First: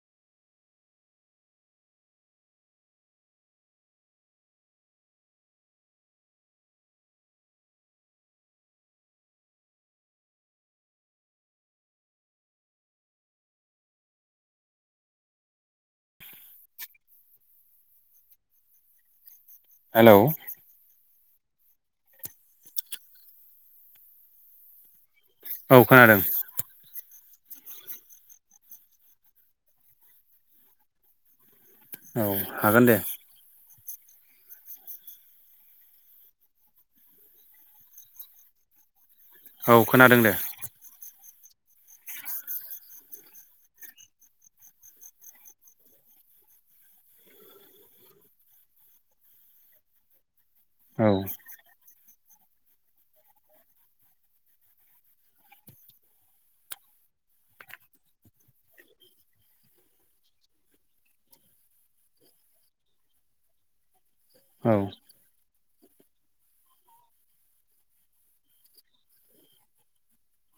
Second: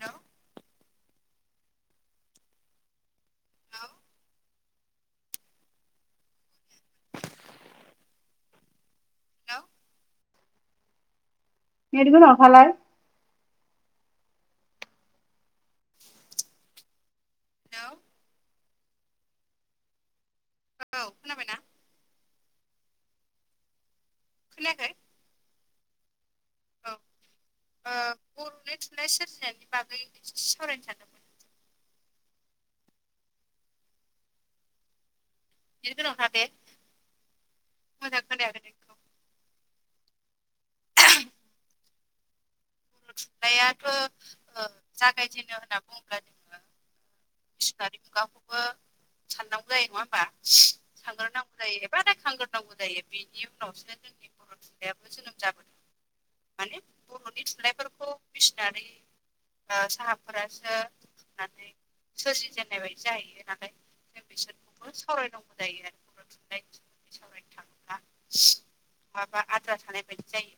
हेल' हेल' [inaudible] हेल' net गोनाङाव थालाय [unintelligible] hello hello औ खोनाबाय ना खोनायाखै? औ खोनादों। औ ओ बर'नि थुनलाइ सोरजिनायनि बागै एसे सावरायनो सानदोंमोन। औ हागोन दे। एसे गोजानाव था दे मोजां खोनायाखै नोंनिखौ। औ खोनादों दे। [unintelligible] थुनलायाथ' ओ जागायजेनो होनना बुङोब्ला जोङो मिसनारि मुगाखौबो साननांगौ जायो नङा होमबा औ सानग्रोनांगौ जायो एबा रायखांग्रोनांगौ जायो बिनि उनावसो जोंनि बर' थुनलायाबो जोनोम जाबोदों। माने बर'नि थुनलाइफोरखौ मिसनारि साहाबफोरासो फैनानै सोरजिजेननाय बायदि जाहैयो नालाय जों औ बिसोरखौबो सावरायनांगौ। जायो आरो थुनलाय [unintelligible] नोंथां ना माबा आद्रा थानाय बायदि जायो।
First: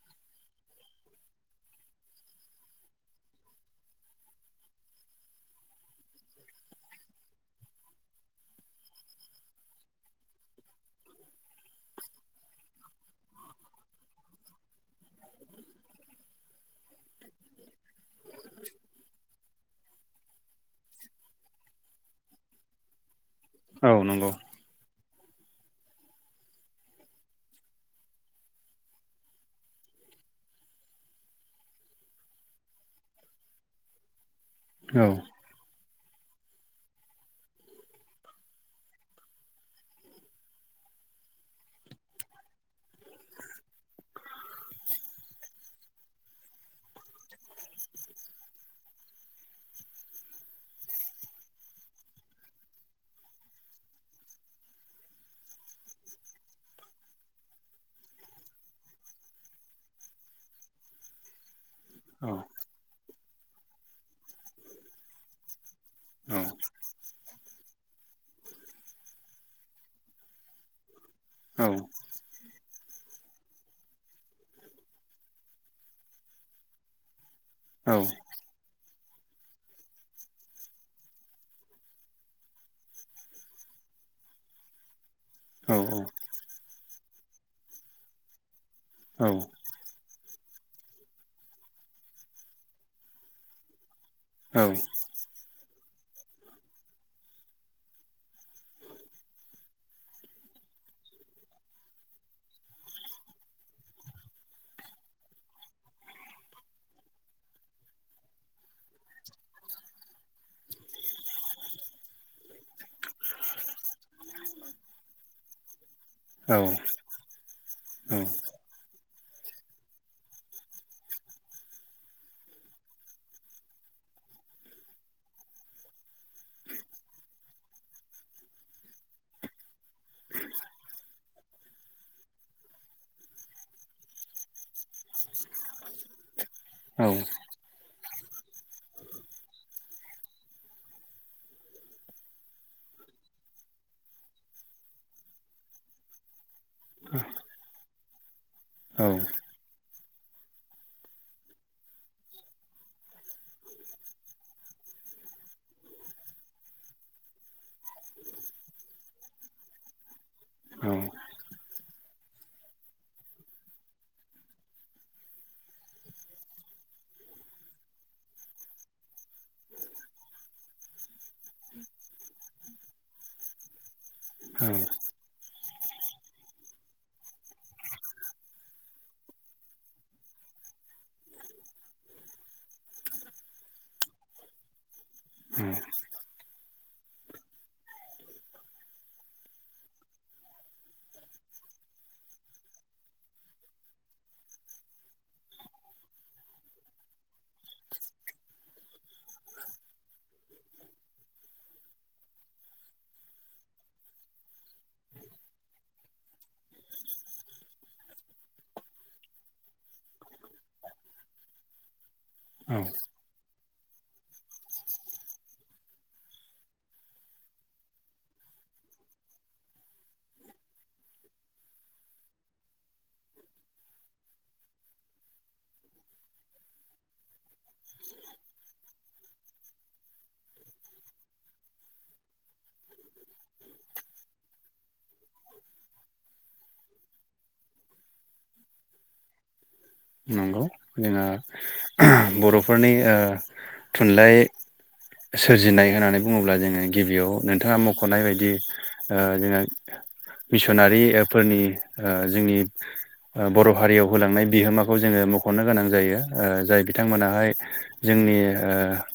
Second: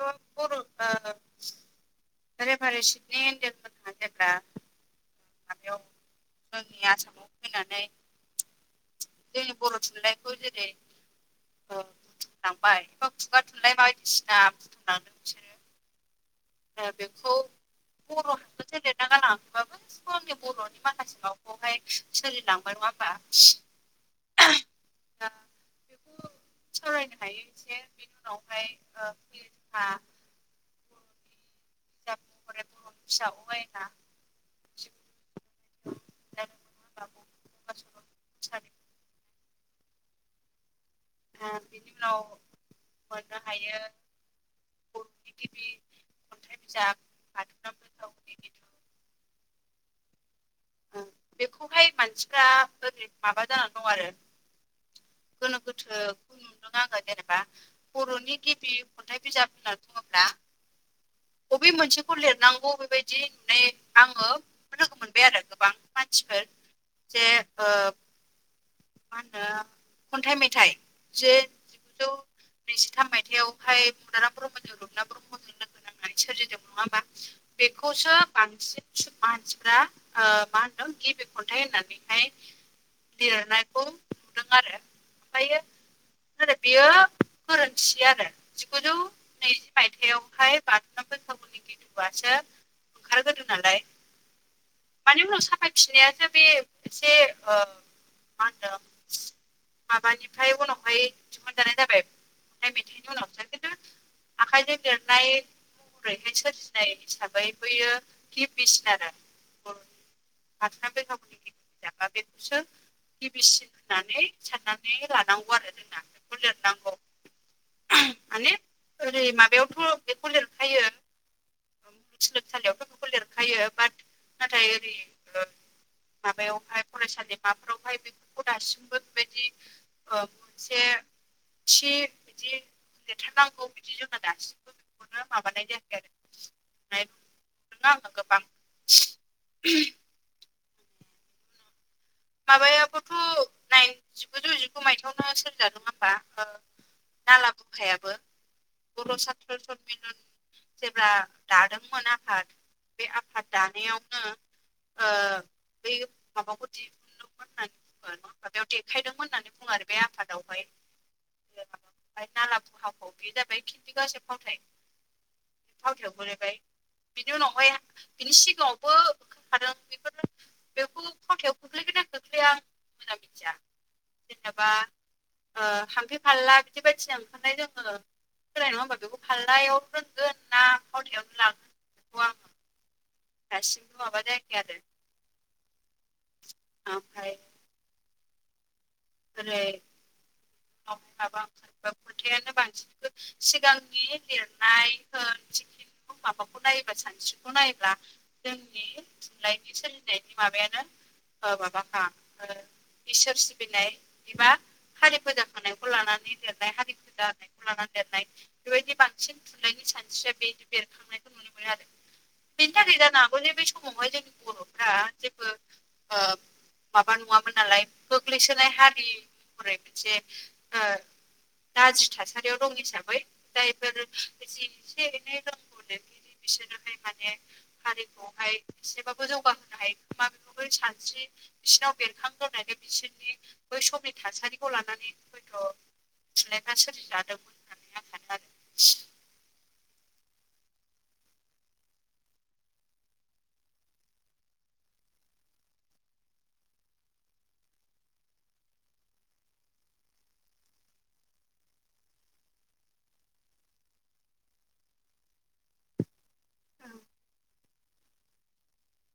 बर' रेभारेण्ड सिडनि एन्डेलमोना जेब्ला बेयाव जोंनि आसामाव फैनानै जोंनि बर' थुनलाइखौ जेरै बुथुमलांबाय एबा खुगा थुनलाइ बायदिसिना बुथुमलांदों बिसोरो। ओ बेखौ बर' हांखोजों लिरना गालांङाखैबाबो गासिबो आंनि बर'नि माखासे मखौहाय सोलिलांबाय नङा होमबा? औ नंगौ। औ बे सावरायनो हायो एसे बेनि उनावहाय ओ [unintelligible] [unintelligible] औ [unintelligible] ओ बिनि उनाव मोननो हायो। बर'नि गिबि खन्थाइ बिजाब बिजाब बाथुनाम बैखा बेखौहाय मानसिफ्रा ओरै माबा जानानै दं आरो गोनो गोथो नुदों आङो जेनेबा बर'नि गिबि खन्थाइ बिजाब होनना बुङोब्ला बबे मोनसेखौ औ लिरनांगौ बेबायदि बिदि नो आङो लोगो मोनबाय आरो गोबां औ मानसिफोर। जे मा होनो खन्थाइ मेथाइ जे औ जिगुजौ नैजिथाम मायथाइयावहाय मदाराम ब्रह्मजों रुपनाथ ब्रह्मजों लोगो नांनानै सोरजिदों नङा होमबा? औ बेखौसो बांसिन मानसिफ्रा मा होनदों गिबि खन्थाइ होननानैहाय लिरनायखौ नुदों आरो ओमफ्रायो आरो बेयो गोरोन्थि आरो जिगुजौ औ बे मायथायावहाय बाथुनाम बैखाखुनि गिदुआसो ओंखारग्रोदों नालाय औ मानि उनाव साफाय फिननायासो बे एसे ओ मा होनदों? माबानिफ्राय उनावहाय दिहुनजानाय जाबाय ओमफ्राय मेथाइनि उनावसो खिन्थु। आखायजों लिरनाय रायथाय सोरजिनाय हिसाबै बैयो गिबिसिन आरो बाथुनाम बैखागुनि गिदु बिजाबा बेखौसो गिबिसिन होनानै साननानै लानांगौ आरो जोंना बेखौ लिरनांगौ। माने ओरै माबायावथ' बेखौ लिरखायो सोलोंसालियावथ' बेखौ लिरखायो बाट नाथाय ओरै ओ माबायावहाय फरायसालिमा फोरावहाय बेफोरखौ दासिमबो बेबायदि ओ मोनसे एसे बिदि लिरथारनांगौ बिदि जोङो दासिमबो बेखौनो माबानाय जायाखै आरो [unintelligible] माबायाबोथ' नाइन जिगुजौ जिगु माइथायावनो सोरजिजादों होमबा नाला बुखायाबो औ औ बर' साथ्र सनमिलन जेब्ला दादोंमोन आफाद बे आफाद दानायावनो ओ बै माबाखौ दि होननानै माबायाव देखायदोंमोन होननानै बुङो आरो बे आफादावहाय। औ ओमफ्राय नाला हाखौ बे जाबाय खिन्थि गासे फावथाय। फावथायाव गोग्लैबाय। बिनि उनावहाय बिनि सिगाङावबो खोनखादों बेफोर बेखौ फावथायाव खोख्लैगोन ना मोजां मिथिया जेनबा हामफे फाल्ला बिदि बायदिनो ओंखारनाय जोङो सोलाय नङा होमबा बेखौ फाल्लायाव रोंगोन ना फावथायावनो लागोन बेखौ आङो दासिमबो माबा जायाखै। [inaudible] ओमफाय ओरै माबा खोथायानो बांसिनखौ सिगांनि लिरनाय होन माबाखौ नायोब्ला सानस्रिखौ नायोब्ला जोंनि थुनलाइनि सोलिनायनि माबायानो माबाखा इसोर सिबिनाय बिदिबा हारि फोजाखांनायखौ लानानै लेरनाय हारि फोजा फोजानायखौ लानानै लिरनाय बेबायदि बांसिन थुनलाइनि सानस्रिया बे बेरखांनायखौ नुनो मोनो आरो बेनि थाखाय जानो हागौ जे बे समावहाय जोंनि बर'फ्रा माबा नङामोन नालाय गोग्लैसोनाय हा [unintelligible] मोनसे ओ गाज्रि थासारियाव दं हिसाबै दा बेफोर जि एसे एनै दंनो बिसोरनोहाय माने हारिखौहाय एसेबाबो जौगाहोनो हायो मोन बा गुबै सानस्रि बिसिरनाव बेरखांगोन होननानै बिसोरनि बै समनि थासारिखौ लानानै हयथ' थुनलाइफ्रा सोरजि जादोंमोन नंगौ जोंङो बर'फोरनि ओ थुनलाइ सोरजिनाय होननानै बुङोब्ला जोङो गिबियाव नोंथाङा मख'नाय बायदि ओ जोङो मिसनारि फोरनि जोंनि बर' हारियाव होलांनाय बिहोमा खौ जोङो मख'नो गोनां जायो जाय आरो बिथांमोनाहाय जोंनि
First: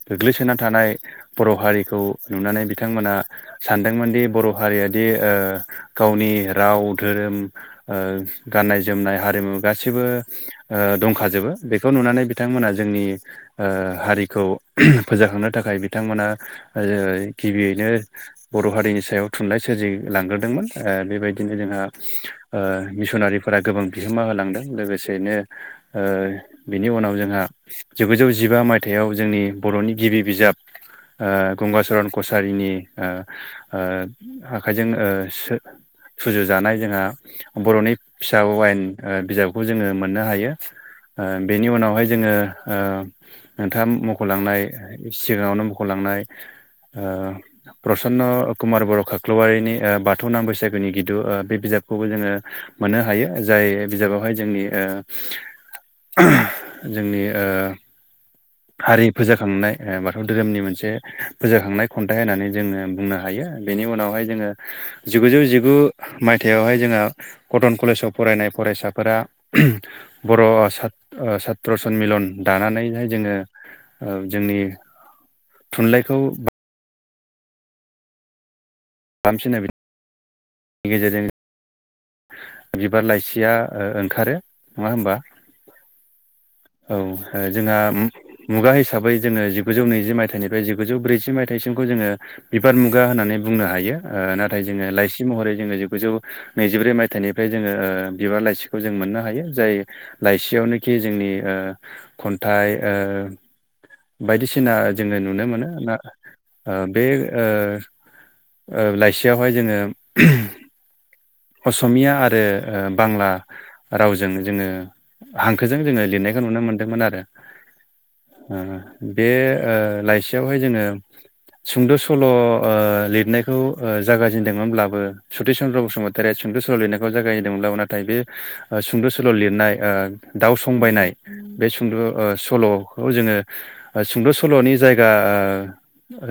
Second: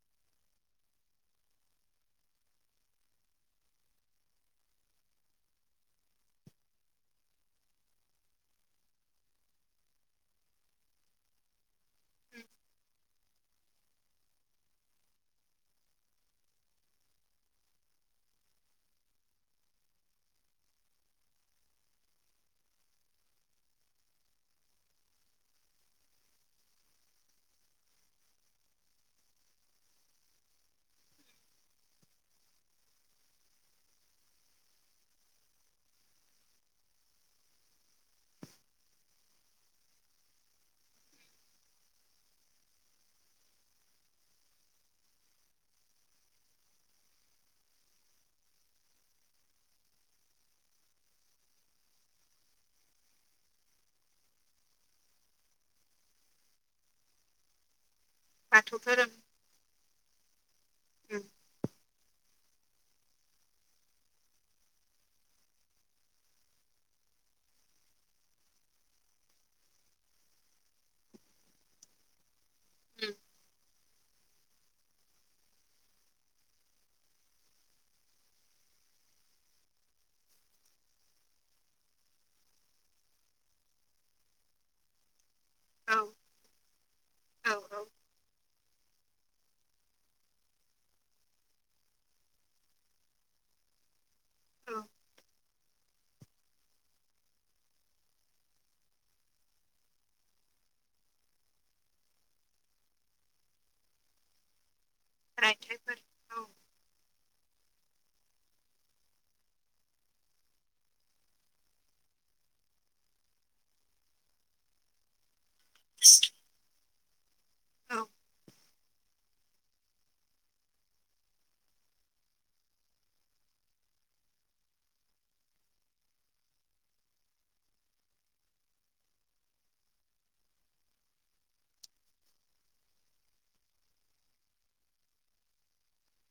गोग्लैसोनानै थानाय बर' हारिखौ नुनानै बिथांमोना सानदोंमोनदि बर' हारिया दि गावनि राव धोरोम ओ गाननाय जोमनाय हारिमु गासिबो ओ दंखाजोबो बेखौ नुनानै बिथांमोना जोंनि हारिखौ फोजाखांनो थाखाय बिथांमोना गिबियैनो बर' हारिनि सायाव थुनलाइ सोरजि लांग्रोदोंमोन बेबायदिनो जोंहा ओ मिसनारिफोरा गोबां बिहोमा होलांदों लोगोसेनो ओ बिनि उनाव जोंहा जिगुजौ जिबा मायथाइयाव जोंनि बर'नि गिबि बिजाब ओ गंगचरन कसारिनि ओ ओ आखाइजों सुजुजानाय जोंहा बर'नि फिसा अवायेन बिजाबखौ जोङो मो नो हायो बेनि उनावहाय जोङो ओ नोंथाङा मख'लांनाय सिगाङावनो मख'लांनाय ओ प्रसन्न कुमार बर' खाख्लवारिनि बाथौ नाम बैसागुनि गिदु बे बिजाब खौबो जोङो मोननो हायो जाय बिजाबावहाय जोंनि ओ जोंनि ओ बाथौ हारि धोरोम फोजा खांनाय बाथौ धोरोमनि मोनसे उम फोजाखांनाय खन्थाइ होननानै जोङो बुंनो हायो बेनि उनावहाय जोङो जिगुजौ जिगु मायथाइावहाय जोंहा कटन कलेजाव फरायनाय फरायसाफोरा बर' सात्र सनमिलन दानानैहाय उम जोङो जोंनि थुनलाइखौ [unintelligible] गेजेरजों बिबार लाइसिया ओंखारो नङा होमबा औ औ औ जोंहा औ मुगा हिसाबै जोङो जिगुौ नैजि मायथाइनिफ्राय जिगुजौ ब्रैजि मायथाइसिमखौ जोङो बिबार मुगा होननानै बुंनो हायो ओ नाथाय औ जोङो लाइसि महरै जोङो जिगुजौ नैजिब्रै मायथाइनिफ्राय जोङो बिबार लाइसिखौ जों मोननो हायो जाय लाइसियावनोखि जोंनि ओ खन्थाइ ओ बायदिसिना जोङो नुनो मोनो ना रायथाइफोर औ बे ओ ओ लाइसियावहाय जोङो असमिया आरो बांला रावजों जोङो हांखोजों जोङो लिरनायखौ नुनो मोन्दोंमोन आरो। औ बे ओ लाइसियावहाय जोङो ओ सुंद' सल' ओ लिरनायखौ ओ जागायाजेनदोंमोनब्लाबो सतिस चन्द्र बसुमतारी देराइ सुंद' सल लिरनायखौ जागायहदोंब्लाबो नाथाय बे सुंद' सल' लिरनाय दाउ संबायनाय बे सुंद' सल'खौ जोङो सुंद' सल'नि जायगा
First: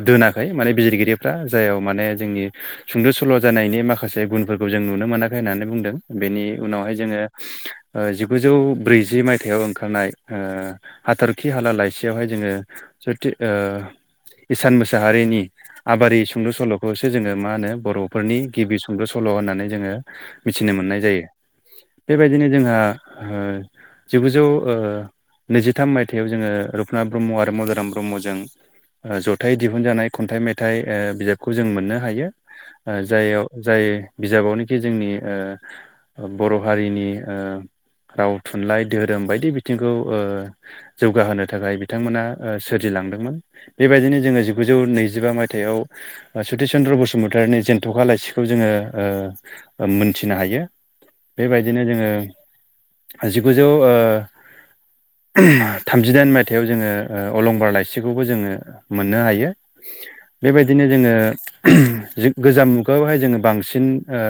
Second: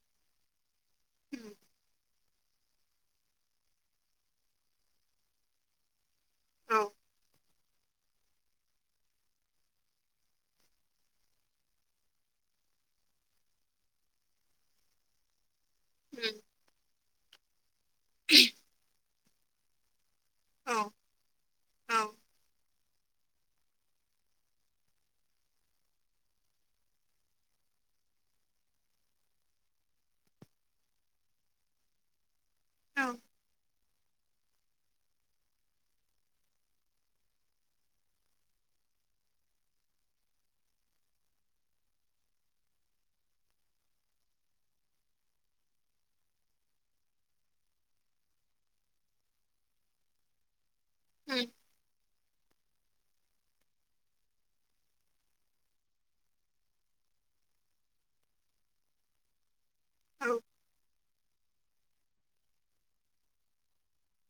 दोनाखै माने बिजिरगिरिफ्रा उम जाययाव माने जोंनि सुंद' सल' जानायनि माखासे गुनफोर खौ जों नुनो मोनाखै होननानै बुंदों बेनि औ उनावहाय जोङो जिगुजौ ब्रैजि मायथाइयाव ओंखारनाय ओ हाथरखि हाला लाइसियावहाय जोङो जुत इसान मोसाहारिनि आबारि उम सुंद' सल'खौसो जोङो मा होनो बर'फोरनि गिबि सुंद' सल' होननानै जोङो मिथिनो औ मोननाय जायो औ बेबायदिनो जोंहा ओ जिगुजौ ओ नैजिथाम मायथाइयाव जोङो रुपनाथ ब्रह्म आरो मदाराम ब्रह्मजों जथाय दिहुनजानाय खन्थाइ मेथाइ बिजाबखौ ओ जों मोननो हायो जाय जाय बिजाबावनोखि जोंनि ओ बर' हारिनि राव थुनलाइ धोरोम बायदि बिथिंखौ ओ जौगाहोनो थाखाय बिथांमोना ओ सोरजिलांदोंमोन बेबायदिनो जोङो जिगुजौ नैजिबा मायथाइयाव सतिस चन्द्र बसुमतारीनि जेन्थ'खा लाइसिखौ जोङो ओ ओम मोनथिनो हायो उम बेबायदिनो जोङो जिगुजौ ओ थामजिदाइन मायथाइयाव जोङो ओ अलंबार लाइसिखौबो जोङो मोननो हायो औ बेबायदिनो जोङो गोजाम मुगायावहाय जोङो बांसिन सिन ओ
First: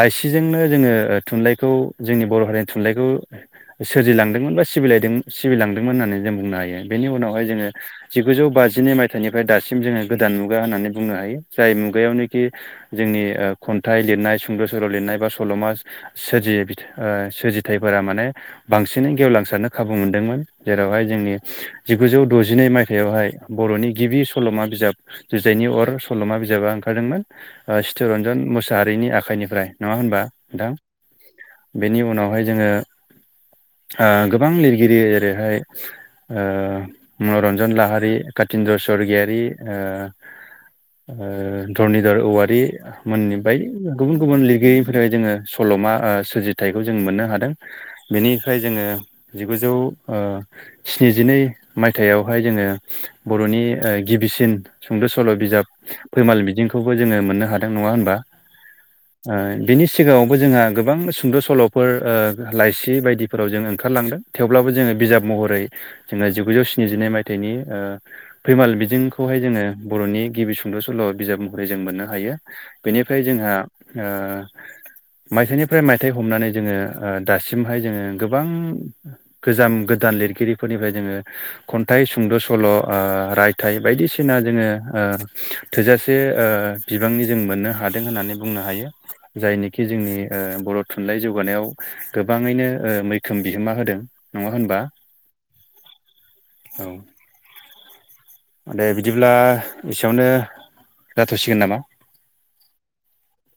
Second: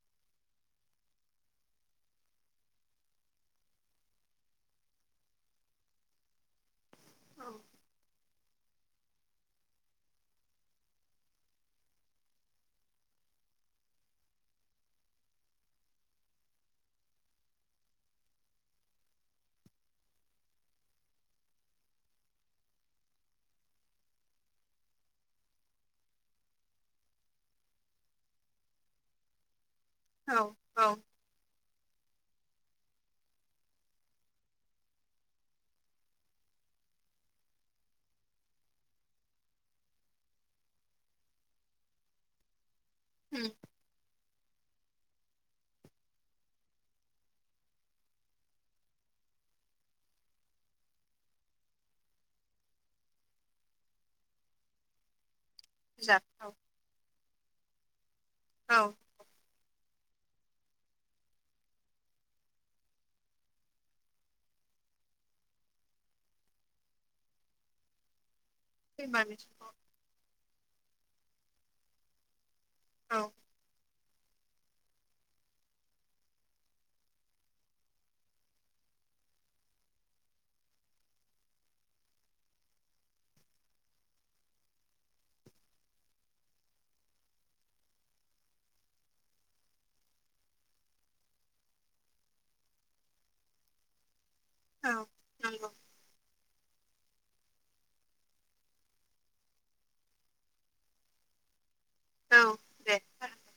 लाइसिजोंनो जोङो थुनलाइखौ जोंनि बर' हारिनि थुनलाइखौ सोरजिलांदोंमोन बा सिबिलायदों सिबिलांदोंमोन होननानै जों बुंनो हायो बेनि उनावहाय जोङो जिगुजौ बाजिनै मायथाइनिफ्राय दासिम जोङो गोदान मुगा होननानै बुंनो हायो जाय मुगायावनोखि जोंनि खन्थाइ लिरनाय सुंद' सल' लिरनाय बा सल'मा सोरजियो सोरजिथाइफोरा माने बांसिनै गेवलांसारनो खाबु मोनदोंमोन जेरावहाय जोंनि जिगुजौ द'जिनै मायथाइयावहाय बर'नि गिबि सल'मा बिजाब जुजाइनि अर सल'मा बिजाबा ओंखारदोंमोन चितरन्जन मुसाहारिनि आखाइनिफ्राय नोंङा होनबा औ नोंथां। औ उम बेनि उनावहाय जोङो ओ गोबां लिरगिरि ओरैहाय ओ मनरन्जन लाहारि कातिन्द्र' सवरगियारि ओ ओ धरनिधर औवारि मोननिबाय गुबुन गुबुन लिरगिरि। बोरै जोङो सल'मा ओ सोरजिथाइखौ जों मोननो हादों। बेनिफ्राय जोङो ओ जिगुजौ ओ स्निजिनै मायथाइयावहाय जोङो ओ बर'नि ओ गिबिसिन सुंद' सल' बिजाब फैमाल मिजिंखौबो जोङो मोननो हादों नङा होनबा? औ ओ बिनि सिगाङावबो जोंहा गोबां सुंद' सल'फोर ओ लाइसि बायदिफोराव जों ओंखारलांदों। थेवब्लाबो जोङो बिजाब महरै जोङो जिगुजौ स्निजिनै मायथाइनि ओ फैमाल सैमा मिजिंखौहाय जोङो बिसंखौ बर'नि गिबि सुंद' सल' बिजाब महरै जों मोननो हायो। औ बेनिफ्राय जोंहा ओ मायथाइनिफ्राय मायथाइ हमनानै जोङो ओ दासिमहाय जोङो गोबां गोजाम गोदान लिरगिरिफोरनिफ्राय जोङो खन्थाइ सुंद' सल' ओ राय फिथाइ बायदिसिना जोङो ओ थोजासे ओ बिबांनि जों मोननो हादों होननानै बुंनो हायो। जायनिखि जोंनि ओ बर' थुनलाइ जौगानायाव गोबाङैनो मैखोम बिहोमा होदों। नङा होनबा औ नंगौ औ। दे बिदिब्ला एसेयावनो जाथ'सिगोन नामा? औ दे जागोन दे।